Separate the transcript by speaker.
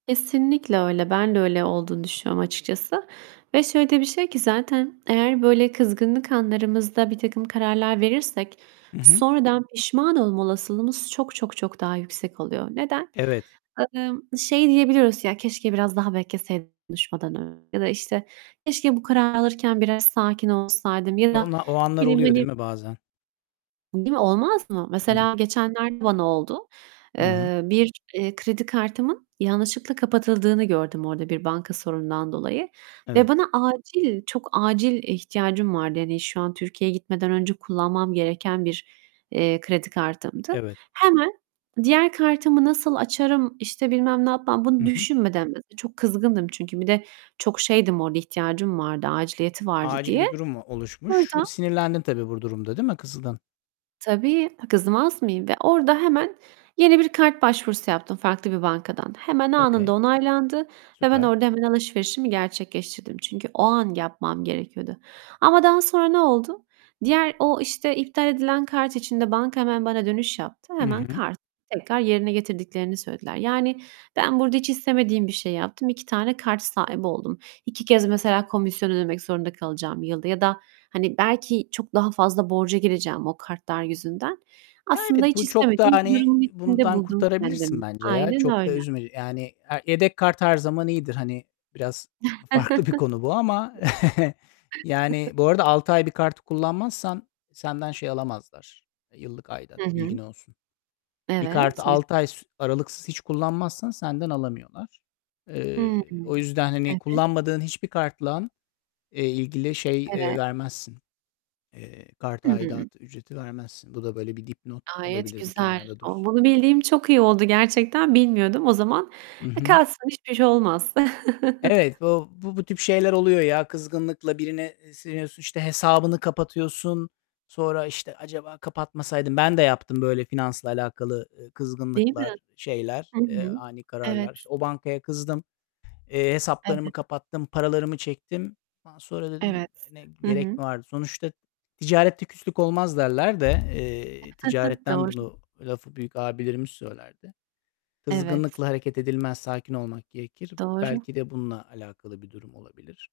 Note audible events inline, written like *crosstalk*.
Speaker 1: Kesinlikle öyle. Ben de öyle olduğunu düşünüyorum açıkçası. Ve şöyle de bir şey ki, zaten eğer böyle kızgınlık anlarımızda birtakım kararlar verirsek
Speaker 2: Hı hı.
Speaker 1: sonradan pişman olma olasılığımız çok, çok, çok daha yüksek oluyor. Neden?
Speaker 2: Evet.
Speaker 1: Imm, şey diyebiliyoruz: "Ya keşke biraz daha bekleseydim konuşmadan önce." ya da, işte, "Keşke bu kararı alırken biraz sakin olsaydım." ya da,
Speaker 2: Ona o
Speaker 1: ne
Speaker 2: anlar
Speaker 1: bileyim,
Speaker 2: oluyor değil
Speaker 1: hani
Speaker 2: mi bazen?
Speaker 1: Değil mi, olmaz mı?
Speaker 2: Evet.
Speaker 1: Mesela geçenlerde bana oldu.
Speaker 2: Hı hı.
Speaker 1: Eee, bir, eee, kredi kartımın yanlışlıkla kapatıldığını gördüm orada bir banka sorunundan dolayı ve
Speaker 2: Evet.
Speaker 1: bana acil, çok acil ihtiyacım vardı. Hani, şu an Türkiye'ye gitmeden önce kullanmam gereken bir, eee, kredi kartımdı.
Speaker 2: Evet.
Speaker 1: Hemen diğer kartımı nasıl açarım, işte, bilmem ne yapmam
Speaker 2: Hı
Speaker 1: bunu
Speaker 2: hı.
Speaker 1: düşünmeden, biraz da çok kızgındım çünkü bir de çok şeydim, orada ihtiyacım vardı, aciliyeti vardı
Speaker 2: Acil
Speaker 1: diye.
Speaker 2: bir durum mu oluşmuş? Y
Speaker 1: Orada
Speaker 2: sinirlendin tabii bu durumda, değil mi? Kızdın.
Speaker 1: Tabii, kızmaz mıyım, ve orada hemen yeni bir kart başvurusu yaptım farklı bir bankadan. Hemen,
Speaker 2: Okay.
Speaker 1: anında onaylandı ve ben
Speaker 2: Süper.
Speaker 1: orada hemen alışverişimi gerçekleştirdim. Çünkü o an yapmam gerekiyordu. Ama daha sonra ne oldu? Diğer o, işte, iptal edilen kart için de banka hemen bana dönüş yaptı.
Speaker 2: Hı
Speaker 1: Hemen
Speaker 2: hı.
Speaker 1: kartı tekrar yerine getirdiklerini söylediler. Yani, ben burada hiç istemediğim bir şey yaptım. 2 tane kart sahibi oldum. 2 kez mesela komisyon ödemek zorunda kalacağım yılda. Ya da, hani, belki çok daha fazla borca gireceğim o kartlar yüzünden.
Speaker 2: Ya
Speaker 1: Aslında
Speaker 2: evet,
Speaker 1: hiç
Speaker 2: bu çok da,
Speaker 1: istemediğim bir
Speaker 2: hani,
Speaker 1: durumun içinde
Speaker 2: bundan
Speaker 1: buldum
Speaker 2: kurtarabilirsin
Speaker 1: kendimi.
Speaker 2: bence ya.
Speaker 1: Aynen
Speaker 2: Çok da
Speaker 1: öyle.
Speaker 2: üzme yani, e yedek kart her zaman iyidir. Hani, biraz farklı bir konu bu ama.
Speaker 1: *chuckles*
Speaker 2: *chuckles* Yani,
Speaker 1: *chuckles*
Speaker 2: bu arada 6 ay bir kartı kullanmazsan senden şey alamazlar, yıllık
Speaker 1: Hı
Speaker 2: aidat. Bilgin
Speaker 1: hı.
Speaker 2: olsun. Bir
Speaker 1: Evet,
Speaker 2: kartı
Speaker 1: güz
Speaker 2: 6 ay s aralıksız hiç kullanmazsan senden alamıyorlar. Eee,
Speaker 1: Hımm.
Speaker 2: o yüzden hani,
Speaker 1: Evet.
Speaker 2: kullanmadığın hiçbir kartla, eee, ilgili şey, eee,
Speaker 1: Evet.
Speaker 2: vermezsin, eee, kart
Speaker 1: Hı hı.
Speaker 2: aidatı, ücreti vermezsin. Bu da böyle bir dipnot
Speaker 1: Gayet
Speaker 2: olabilir, bir
Speaker 1: güzel.
Speaker 2: kenarda
Speaker 1: O,
Speaker 2: dursun.
Speaker 1: bunu bildiğim çok iyi oldu gerçekten. Bilmiyordum. O zaman
Speaker 2: Hı
Speaker 1: e,
Speaker 2: hı.
Speaker 1: kalsın, hiçbir şey olmaz.
Speaker 2: Evet,
Speaker 1: *chuckles*
Speaker 2: bu bu bu tip şeyler oluyor ya. Kızgınlıkla birine, eee, sinirleniyorsun, işte, hesabını kapatıyorsun. Sonra, işte, "Acaba kapatmasaydım." Ben de yaptım böyle finansla alakalı, eee,
Speaker 1: Değil mi?
Speaker 2: kızgınlıklar, şeyler,
Speaker 1: Hı
Speaker 2: eee,
Speaker 1: hı.
Speaker 2: ani kararlar.
Speaker 1: Evet.
Speaker 2: İşte, o bankaya kızdım, eee, hesaplarımı
Speaker 1: Evet.
Speaker 2: kapattım, paralarımı çektim. Ondan sonra dedim;
Speaker 1: Evet.
Speaker 2: "Ne,
Speaker 1: Hı
Speaker 2: gerek
Speaker 1: hı.
Speaker 2: mi vardı?" Sonuçta "Ticarette küslük olmaz." derler de, eee,
Speaker 1: *chuckles*
Speaker 2: ticaretten
Speaker 1: Doğru.
Speaker 2: bunu, lafı büyük abilerimiz söylerdi.
Speaker 1: Evet.
Speaker 2: Kızgınlıkla hareket edilmez, sakin olmak gerekir.
Speaker 1: Doğru.
Speaker 2: Belki de bununla alakalı bir durum olabilir.